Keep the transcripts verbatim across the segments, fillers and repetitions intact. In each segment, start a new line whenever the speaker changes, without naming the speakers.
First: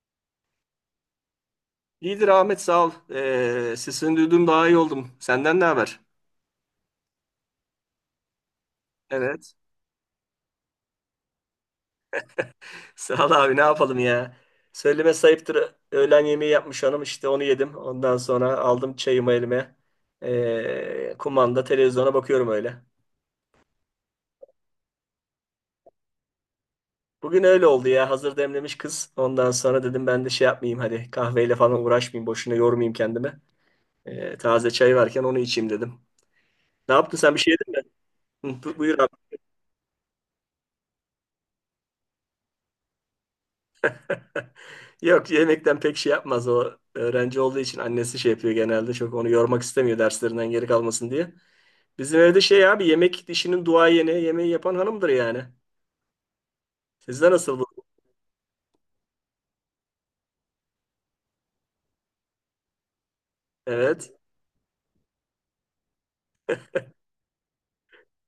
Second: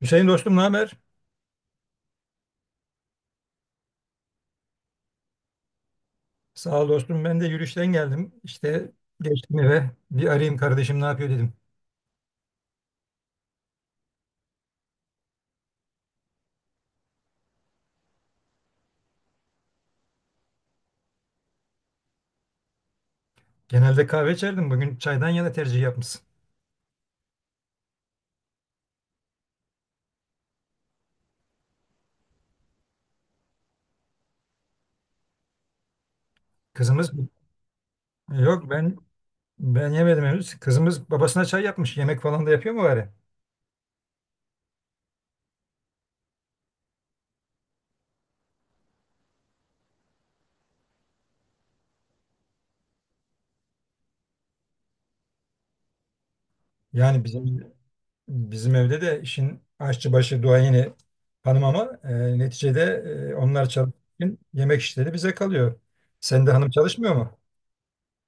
Hüseyin dostum ne haber?
İyidir Ahmet sağ ol. Ee, sesini duydum daha iyi oldum. Senden ne haber?
Sağ ol dostum. Ben de yürüyüşten geldim. İşte
Evet.
geçtim eve. Bir arayayım kardeşim ne yapıyor dedim.
Sağ ol abi ne yapalım ya. Söyleme sayıptır. Öğlen yemeği yapmış hanım işte onu yedim. Ondan sonra aldım çayımı elime. Ee, kumanda televizyona bakıyorum öyle.
Genelde kahve içerdim. Bugün çaydan yana tercih yapmışsın.
Bugün öyle oldu ya. Hazır demlemiş kız. Ondan sonra dedim ben de şey yapmayayım hadi. Kahveyle falan uğraşmayayım. Boşuna yormayayım kendimi. Ee, taze çay varken onu içeyim dedim. Ne
Kızımız
yaptın sen bir şey yedin mi?
e,
Hı,
yok
bu-
ben
buyur.
ben yemedim henüz. Kızımız babasına çay yapmış. Yemek falan da yapıyor mu bari?
Yok yemekten pek şey yapmaz o. Öğrenci olduğu için annesi şey yapıyor genelde. Çok onu yormak istemiyor derslerinden geri kalmasın diye. Bizim evde şey abi yemek dişinin duayeni yemeği yapan hanımdır yani.
Yani
Sizde nasıl
bizim
bu?
bizim evde de işin aşçı başı duayeni hanım ama e, neticede e, onlar
Evet.
çalışırken yemek işleri bize kalıyor. Sen de hanım çalışmıyor mu?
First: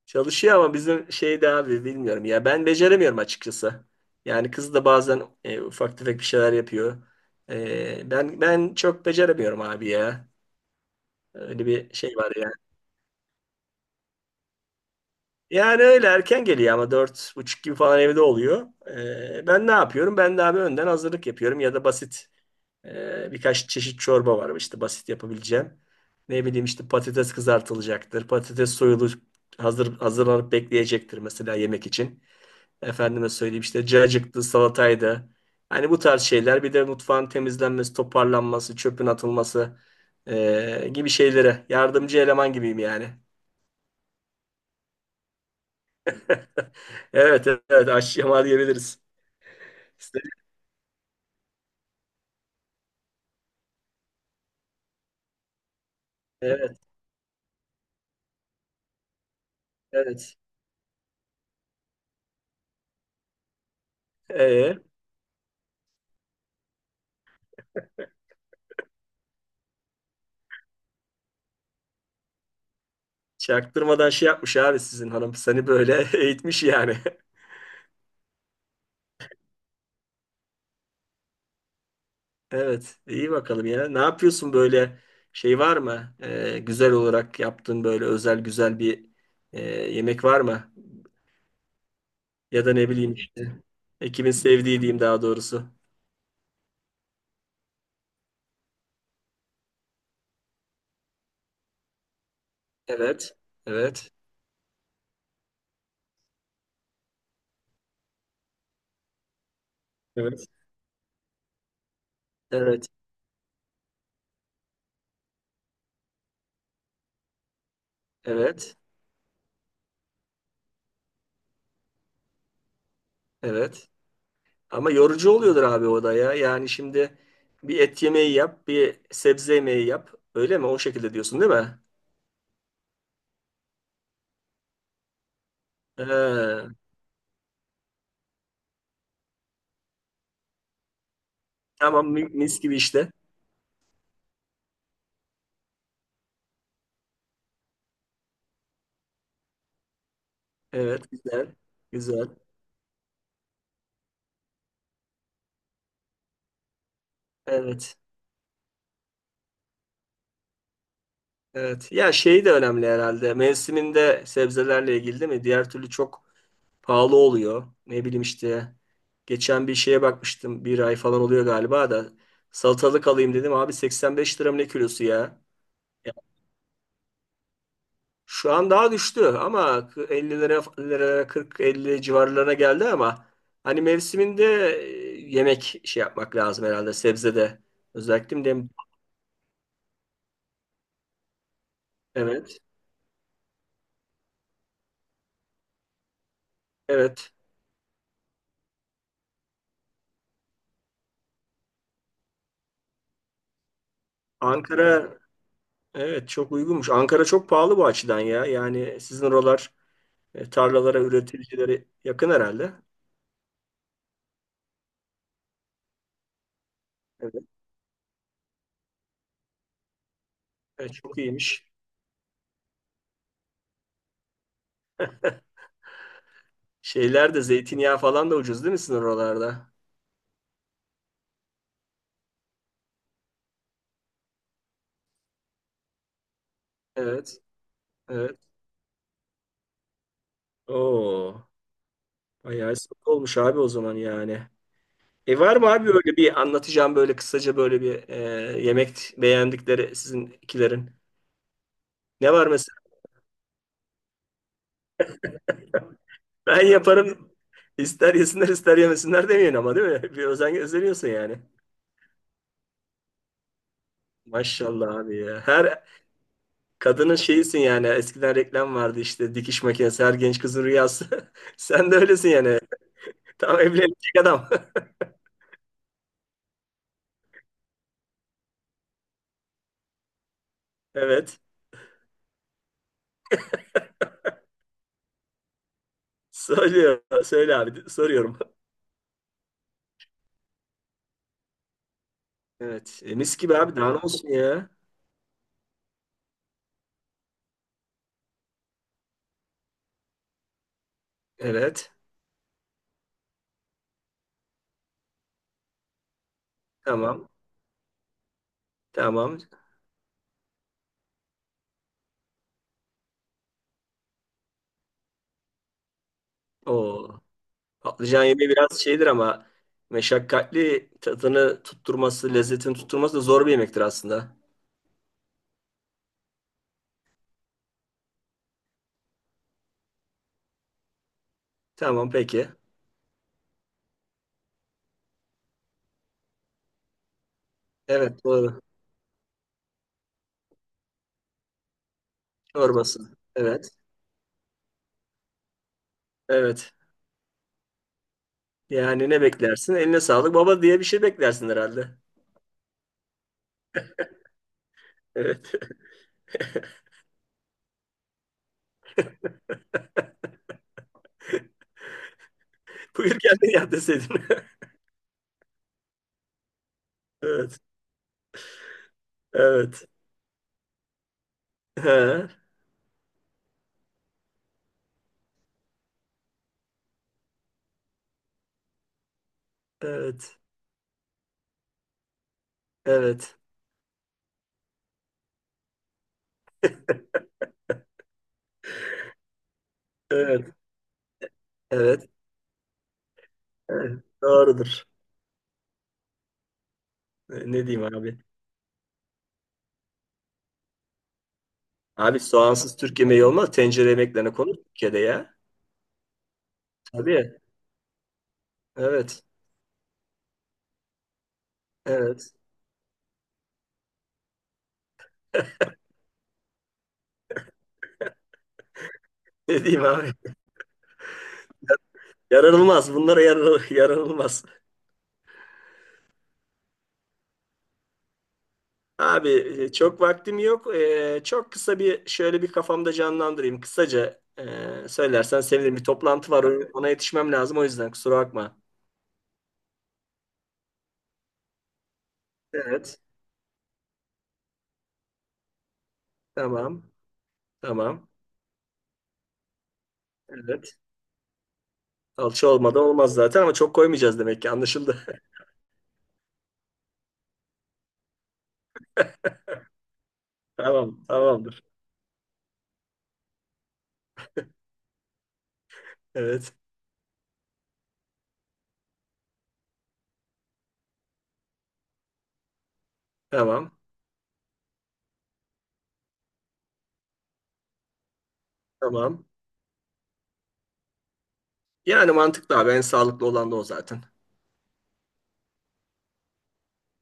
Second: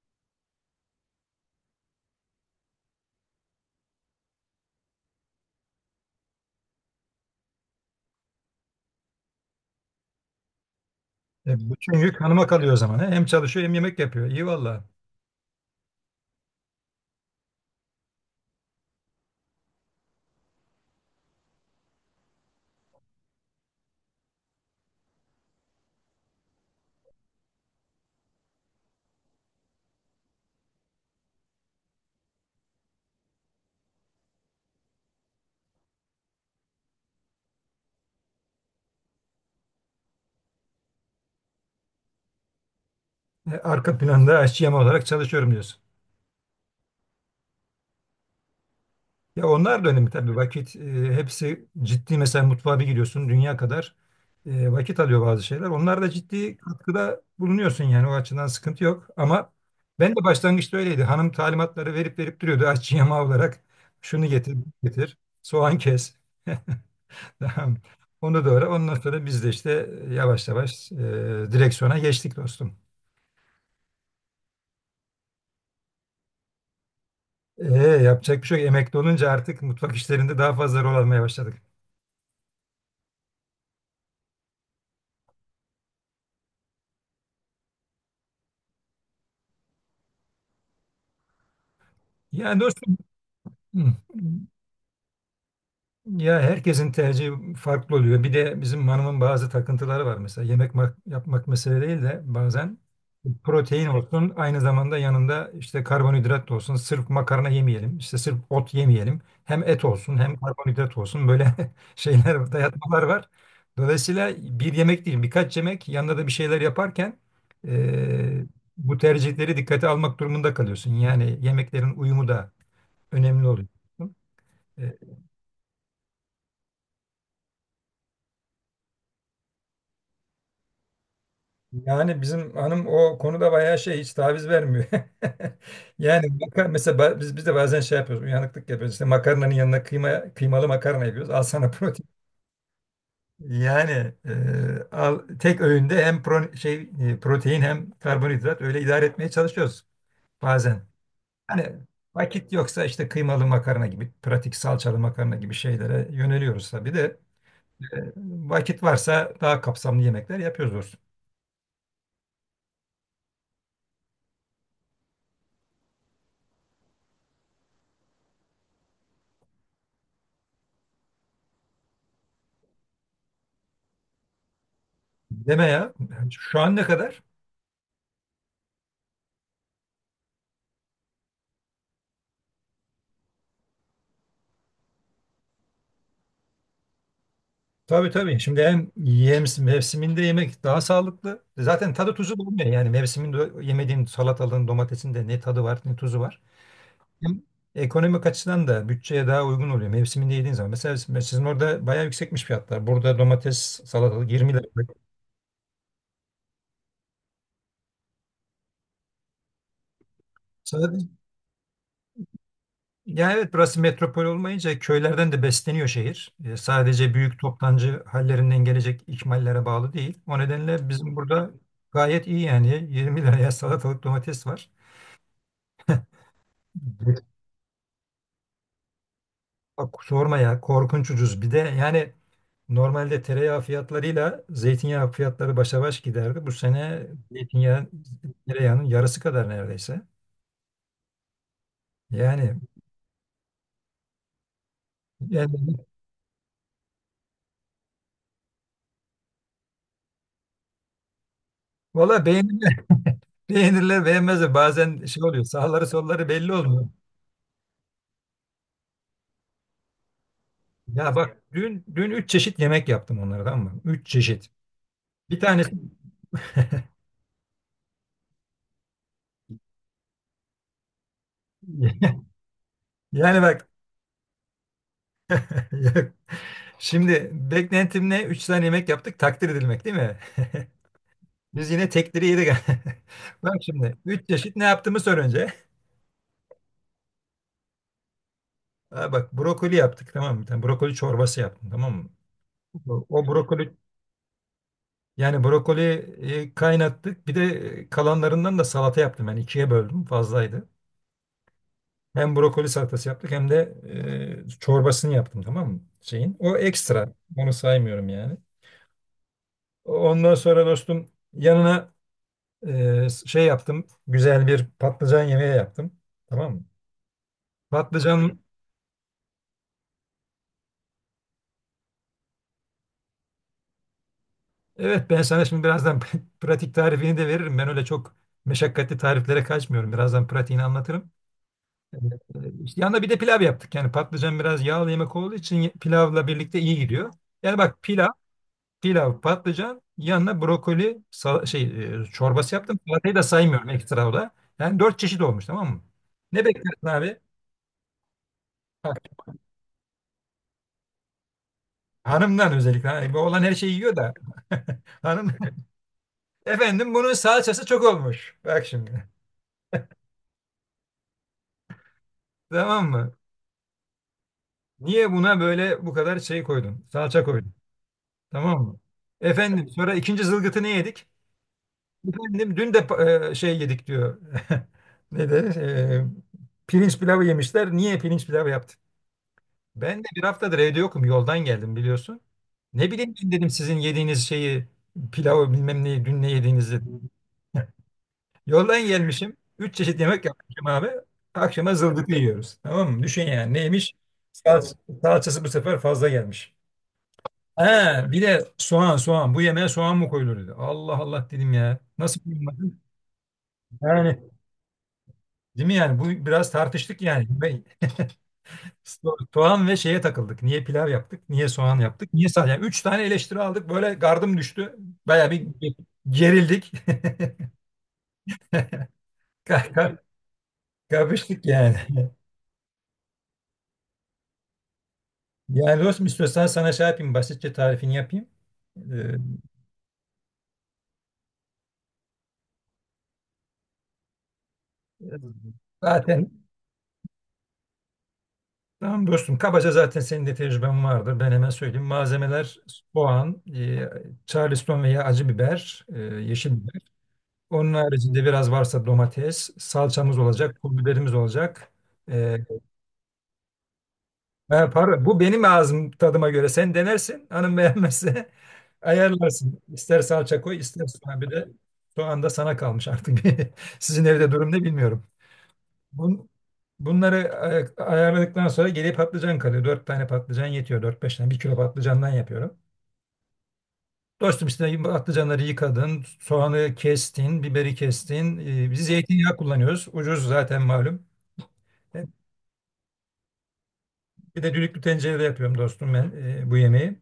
Çalışıyor ama bizim şeyde abi bilmiyorum ya ben beceremiyorum açıkçası. Yani kız da bazen e, ufak tefek bir şeyler yapıyor. E, ben ben çok beceremiyorum abi ya. Öyle
E, bütün
bir şey
yük
var.
hanıma kalıyor o zaman. He? Hem çalışıyor hem yemek yapıyor. İyi valla.
Yani öyle erken geliyor ama dört buçuk gibi falan evde oluyor. Ee, ben ne yapıyorum? Ben de abi önden hazırlık yapıyorum ya da basit e, birkaç çeşit çorba var işte basit yapabileceğim. Ne bileyim işte patates kızartılacaktır. Patates soyulu hazır hazırlanıp bekleyecektir mesela yemek için. Efendime söyleyeyim işte cacıktı, salataydı. Hani bu tarz şeyler bir de mutfağın temizlenmesi, toparlanması, çöpün atılması e, gibi şeylere yardımcı eleman gibiyim yani.
E, arka planda aşçı olarak çalışıyorum diyorsun.
Evet evet, aşyama diyebiliriz.
Ya onlar da önemli
İşte-
tabii vakit, e, hepsi ciddi mesela mutfağa bir giriyorsun dünya kadar e, vakit alıyor bazı şeyler. Onlar da ciddi
Evet
katkıda bulunuyorsun yani o açıdan sıkıntı yok. Ama ben de
evet.
başlangıçta öyleydi. Hanım talimatları verip verip duruyordu aşçı yama olarak şunu getir bunu
Ee,
getir soğan kes. Tamam. Onu doğru. Ondan sonra biz de işte e, yavaş yavaş e, direksiyona geçtik dostum.
Çaktırmadan şey yapmış abi sizin hanım. Seni böyle eğitmiş yani.
E, yapacak bir şey yok. Emekli olunca artık mutfak işlerinde daha fazla rol almaya başladık.
Evet iyi bakalım ya. Ne yapıyorsun böyle şey var mı? Ee, güzel olarak yaptığın böyle özel güzel bir e, yemek var mı?
Yani
Ya da ne
dostum,
bileyim işte.
hı,
Ekibin sevdiği diyeyim daha doğrusu.
ya herkesin tercihi farklı oluyor. Bir de bizim hanımın bazı takıntıları var mesela. Yemek mak- yapmak mesele değil de bazen
Evet.
protein
Evet.
olsun, aynı zamanda yanında işte karbonhidrat da olsun. Sırf makarna yemeyelim, işte sırf ot yemeyelim. Hem et olsun hem
Evet.
karbonhidrat olsun. Böyle şeyler,
Evet.
dayatmalar var. Dolayısıyla bir yemek değil, birkaç yemek yanında da bir şeyler yaparken e,
Evet.
bu tercihleri dikkate almak durumunda kalıyorsun. Yani yemeklerin uyumu da önemli oluyor.
Evet. Ama yorucu oluyordur abi o da ya. Yani şimdi bir et yemeği yap, bir sebze yemeği yap. Öyle mi? O şekilde diyorsun değil mi?
Yani bizim hanım o konuda bayağı şey, hiç taviz vermiyor. Yani maka-
Ee,
mesela ba- biz biz de bazen şey yapıyoruz, uyanıklık yapıyoruz. İşte makarnanın yanına kıyma, kıymalı makarna yapıyoruz. Al sana
tamam,
protein.
mi- mis gibi işte.
Yani e, al, tek öğünde hem pro- şey e, protein hem karbonhidrat, öyle idare etmeye çalışıyoruz bazen.
Evet güzel.
Hani
Güzel.
vakit yoksa işte kıymalı makarna gibi, pratik salçalı makarna gibi şeylere yöneliyoruz tabii de, e,
Evet.
vakit varsa daha kapsamlı yemekler yapıyoruz doğrusu.
Evet. Ya şey de önemli herhalde. Mevsiminde sebzelerle ilgili değil mi? Diğer türlü çok pahalı oluyor. Ne bileyim işte. Geçen bir şeye bakmıştım. Bir ay falan oluyor galiba da. Salatalık alayım dedim. Abi seksen beş lira mı ne kilosu ya?
Deme ya. Yani şu an ne kadar?
Şu an daha düştü ama ellilere ellilere kırk elli civarlarına geldi ama hani mevsiminde e, yemek şey yapmak lazım herhalde sebzede.
Tabii tabii.
Özellikle
Şimdi
dem
hem yem, mevsiminde yemek daha sağlıklı. Zaten tadı tuzu
evet.
bulmuyor. Yani mevsiminde yemediğin salatalığın, domatesin de ne tadı var ne tuzu var.
Evet.
Hem ekonomik açıdan da bütçeye daha uygun oluyor mevsiminde yediğin zaman. Mesela siz- sizin orada bayağı yüksekmiş fiyatlar. Burada domates, salatalık yirmi lira.
Ankara evet, çok uygunmuş. Ankara çok pahalı bu açıdan ya. Yani sizin oralar e, tarlalara,
Sadece,
üreticilere yakın herhalde.
yani Evet, burası metropol olmayınca köylerden de besleniyor şehir. E, sadece büyük
Evet.
toptancı hallerinden gelecek ikmallere bağlı değil. O nedenle
Evet,
bizim
çok
burada
iyiymiş.
gayet iyi yani. yirmi liraya salatalık, domates var.
Şeyler de zeytinyağı falan da ucuz değil mi sizin oralarda?
Bak sorma ya, korkunç ucuz. Bir de yani normalde tereyağı fiyatlarıyla zeytinyağı fiyatları başa baş giderdi. Bu sene
Evet.
zeytinyağı
Evet.
tereyağının yarısı kadar neredeyse.
Oo.
Yani,
Bayağı sıkı olmuş abi o zaman yani. E var
yani
mı abi böyle bir anlatacağım böyle kısaca böyle bir e, yemek beğendikleri sizin ikilerin?
Valla
Ne var
beğenirler,
mesela?
beğenirler, beğenmezler. Bazen şey oluyor, sağları solları belli
Ben
olmuyor.
yaparım. İster yesinler ister yemesinler demeyin ama değil mi? Bir özen gösteriyorsun
Ya
yani.
bak, dün dün üç çeşit yemek yaptım onlara, tamam mı? Üç çeşit.
Maşallah abi
Bir
ya.
tanesi
Her kadının şeyisin yani. Eskiden reklam vardı işte dikiş makinesi her genç kızın rüyası. Sen de öylesin yani.
yani
Tam
bak,
evlenecek adam.
şimdi beklentimle üç tane yemek yaptık, takdir edilmek değil mi?
Evet.
Biz yine tekleri yedik. Bak şimdi üç çeşit ne yaptığımı sor önce.
Söylüyor. Söyle abi. Soruyorum.
Ha bak, brokoli yaptık tamam mı? Bir tane brokoli çorbası yaptım, tamam mı?
Evet.
O,
E,
o
mis gibi
brokoli,
abi. Daha ne olsun ya.
yani brokoli kaynattık. Bir de e, kalanlarından da salata yaptım. Yani ikiye böldüm, fazlaydı.
Evet.
Hem brokoli salatası yaptık hem de e, çorbasını yaptım, tamam mı? Şeyin. O ekstra,
Tamam.
onu saymıyorum yani.
Tamam.
Ondan sonra dostum yanına e, şey yaptım, güzel bir patlıcan yemeği yaptım. Tamam mı?
O. Patlıcan
Patlıcan.
yemeği biraz şeydir ama meşakkatli, tadını tutturması, lezzetini tutturması da zor bir yemektir aslında.
Evet, ben sana şimdi birazdan pratik tarifini de veririm. Ben öyle çok meşakkatli tariflere kaçmıyorum. Birazdan pratiğini anlatırım.
Tamam
Evet.
peki.
Ee, İşte yanında bir de pilav yaptık. Yani patlıcan biraz yağlı yemek olduğu için ye- pilavla birlikte iyi gidiyor. Yani bak, pilav,
Evet doğru.
pilav, patlıcan, yanına brokoli sal- şey e, çorbası yaptım.
Çorbası.
Salatayı da saymıyorum,
Evet.
ekstra o da. Yani dört çeşit olmuş, tamam mı? Ne
Evet.
beklersin abi? Bak,
Yani ne beklersin? Eline sağlık baba diye bir şey beklersin herhalde.
hanımdan özellikle. Hani bu olan her şeyi yiyor da. Hanım.
Evet.
Efendim, bunun salçası çok olmuş. Bak şimdi. Tamam mı?
Buyur kendin yap deseydin.
Niye buna böyle bu kadar şey koydun? Salça koydun.
Evet.
Tamam mı? Efendim,
Evet.
sonra ikinci zılgıtı ne yedik?
Ha,
Efendim dün de pa- e, şey yedik diyor. Ne de e, pirinç pilavı yemişler. Niye pirinç pilavı yaptın? Ben de bir
evet.
haftadır evde yokum. Yoldan geldim biliyorsun. Ne bileyim ben,
Evet.
dedim sizin yediğiniz şeyi, pilavı, bilmem neyi, dün ne yediğinizi. Yoldan gelmişim. Üç çeşit yemek
Evet.
yapmışım abi. Akşama
Evet.
zılgıtı yiyoruz. Tamam mı? Düşün yani, neymiş?
Evet.
Salç-
Doğrudur.
Salçası bu sefer fazla gelmiş.
E,
He,
ne diyeyim abi?
bir de soğan soğan. Bu yemeğe soğan mı koyulur dedi. Allah Allah, dedim ya.
Abi
Nasıl koyulmadı?
soğansız Türk yemeği olmaz. Tencere
Yani
yemeklerine konu Türkiye'de ya.
değil mi yani? Bu biraz tartıştık yani.
Tabii.
Ve so-
Evet.
soğan ve şeye takıldık. Niye pilav yaptık? Niye soğan yaptık? Niye
Evet.
sadece? Yani üç tane eleştiri aldık. Böyle gardım düştü. Baya bir ge- gerildik.
Ne
Ka-
diyeyim
ka-
abi?
Kapıştık yani.
Yaranılmaz. Bunlara yarar, yaranılmaz.
Yani dostum, istiyorsan sana şey yapayım, basitçe tarifini yapayım. Ee,
Abi e, çok vaktim yok. E, çok kısa bir şöyle bir kafamda canlandırayım. Kısaca e, söylersen sevinirim. Bir toplantı
zaten
var. Ona ona yetişmem lazım. O yüzden kusura bakma.
Tamam dostum. Kabaca zaten senin de tecrüben vardır. Ben hemen söyleyeyim. Malzemeler:
Evet.
soğan, e, Charleston veya acı biber, e, yeşil biber.
Tamam.
Onun
Tamam.
haricinde biraz varsa domates, salçamız olacak, pul
Evet.
biberimiz olacak. E,
Alçı olmadan olmaz zaten ama çok koymayacağız demek ki.
ben
Anlaşıldı.
para, bu benim ağzım tadıma göre. Sen denersin. Hanım beğenmezse ayarlarsın. İster salça koy, ister
Tamam.
soğan. Bir de
Tamamdır.
soğan da sana kalmış artık. Sizin evde durum ne bilmiyorum. Bun,
Evet.
Bunları ay- ayarladıktan sonra geriye patlıcan kalıyor. Dört tane patlıcan yetiyor. Dört beş tane. Bir kilo patlıcandan yapıyorum.
Tamam.
Dostum işte patlıcanları yıkadın, soğanı kestin, biberi kestin. Ee, biz
Tamam.
zeytinyağı kullanıyoruz. Ucuz zaten, malum. E,
Yani mantıklı abi. En sağlıklı olan da o zaten.
bir de düdüklü tencerede yapıyorum dostum ben e, bu yemeği.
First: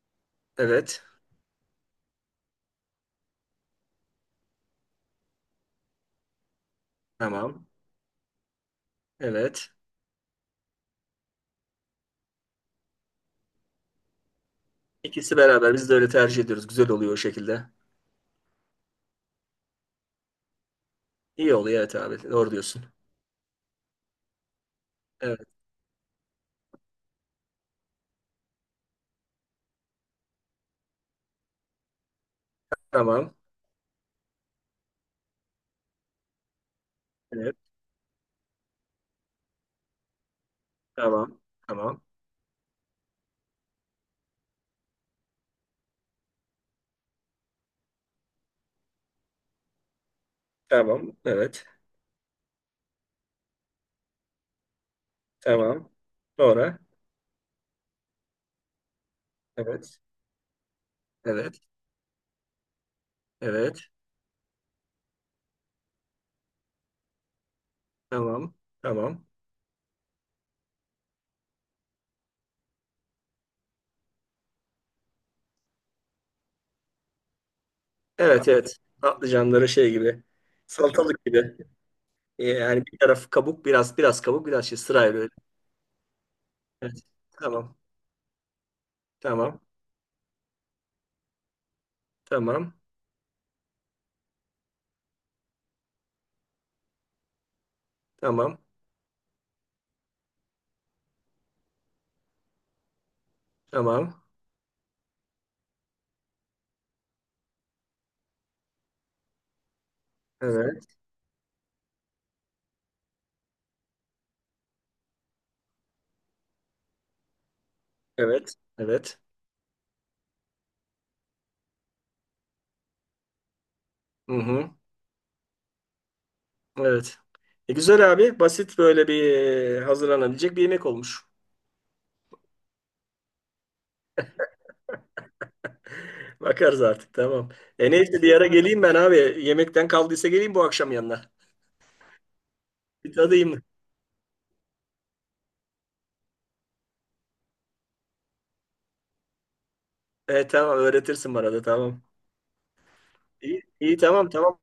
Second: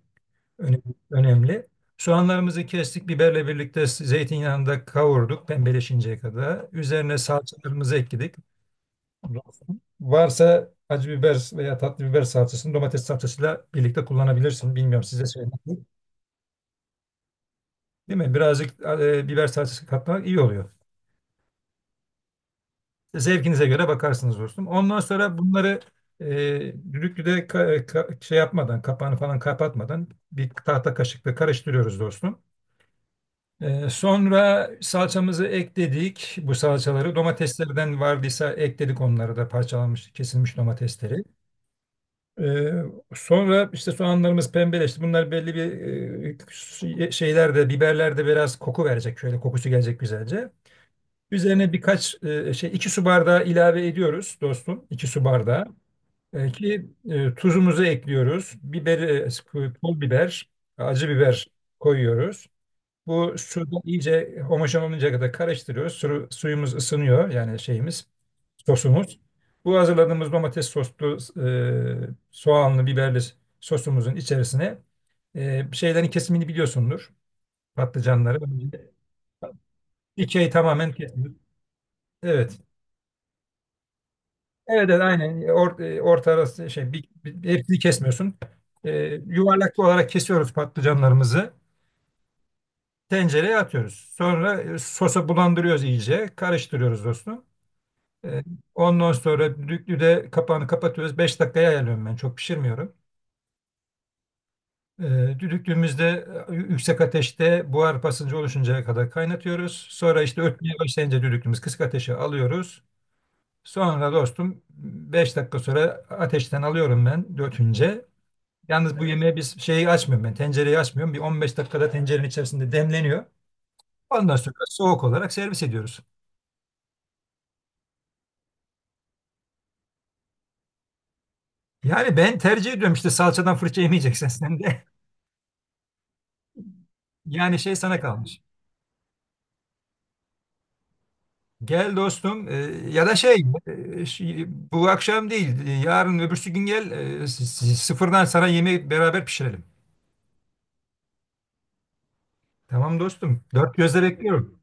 Öne-
Evet.
Önemli. Soğanlarımızı kestik, biberle birlikte zeytinyağında kavurduk pembeleşinceye kadar. Üzerine
Tamam.
salçalarımızı ekledik.
Evet.
Varsa acı biber veya tatlı biber salçasını domates salçasıyla birlikte kullanabilirsin. Bilmiyorum, size
İkisi beraber
söyledim.
biz de öyle tercih ediyoruz. Güzel oluyor o şekilde.
Değil mi? Birazcık e, biber salçası katmak iyi oluyor.
İyi oluyor evet abi. Doğru diyorsun.
Zevkinize göre bakarsınız dostum. Ondan sonra
Evet.
bunları e, düdüklüde ka- ka- şey yapmadan, kapağını falan kapatmadan bir tahta kaşıkla karıştırıyoruz dostum.
Tamam.
E, sonra salçamızı ekledik. Bu salçaları,
Evet.
domateslerden vardıysa ekledik onları da, parçalanmış, kesilmiş domatesleri.
Tamam. Tamam.
Ee, Sonra işte soğanlarımız pembeleşti. Bunlar belli bir e, şey- şeylerde, biberlerde biraz koku verecek. Şöyle kokusu gelecek güzelce.
Tamam. Evet.
Üzerine birkaç e, şey, iki su bardağı ilave ediyoruz dostum. İki su bardağı.
Tamam.
E,
Sonra.
ki e, tuzumuzu ekliyoruz. Biberi, e,
Evet.
pul biber, acı biber
Evet.
koyuyoruz. Bu
Evet.
sudan iyice homojen oluncaya kadar karıştırıyoruz. Su, suyumuz ısınıyor yani şeyimiz,
Tamam.
sosumuz.
Tamam.
Bu hazırladığımız domates soslu, e, soğanlı, biberli sosumuzun içerisine e, şeylerin kesimini biliyorsundur. Patlıcanları.
Evet evet. Patlıcanları şey gibi.
Dikey tamamen
Salatalık
kesmiyoruz.
gibi. Ee,
Evet.
Yani bir taraf kabuk biraz biraz kabuk biraz şey
Evet, evet
sırayla öyle.
aynen. Or, e, orta arası şey
Evet.
bir, bir-
Tamam.
hepsini kesmiyorsun. E,
Tamam.
Yuvarlak olarak kesiyoruz patlıcanlarımızı.
Tamam.
Tencereye atıyoruz. Sonra e, sosa bulandırıyoruz iyice. Karıştırıyoruz dostum. Ee,
Tamam.
Ondan sonra düdüklü kapağını kapatıyoruz. Beş dakikaya ayarlıyorum ben. Çok pişirmiyorum.
Tamam.
Ee, düdüklüğümüzde e, yüksek ateşte buhar basıncı oluşuncaya kadar kaynatıyoruz. Sonra işte ötmeye
Evet.
başlayınca düdüklümüz, kısık ateşe alıyoruz. Sonra dostum beş dakika sonra ateşten alıyorum ben dötünce.
Evet.
Yalnız bu
Evet.
yemeğe biz şeyi açmıyorum, ben tencereyi açmıyorum. Bir on beş dakikada tencerenin içerisinde demleniyor.
Hı
Ondan sonra
hı.
soğuk olarak servis ediyoruz.
Evet. E, güzel abi. Basit böyle bir e, hazırlanabilecek bir yemek olmuş.
Yani ben tercih ediyorum işte, salçadan fırça yemeyeceksen sen de.
Bakarız artık. Tamam.
Yani şey
E
sana
neyse bir
kalmış.
ara geleyim ben abi. Yemekten kaldıysa geleyim bu akşam yanına.
Gel dostum. Ee, ya
Bir
da şey
tadayım.
e, şey, bu akşam değil, e, yarın öbürsü gün gel, e, s- s- sıfırdan sana yemeği beraber pişirelim.
E, tamam öğretirsin bana da, tamam.
Tamam dostum,
İyi,
dört
iyi,
gözle
tamam
bekliyorum.
tamam.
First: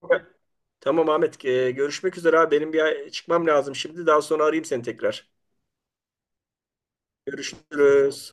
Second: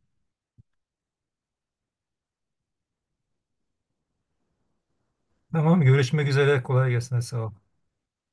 Tamam Ahmet. E, görüşmek üzere abi. Benim bir çıkmam lazım şimdi. Daha sonra arayayım seni tekrar.
Tamam, görüşmek üzere, kolay gelsin, sağ ol.
Görüşürüz.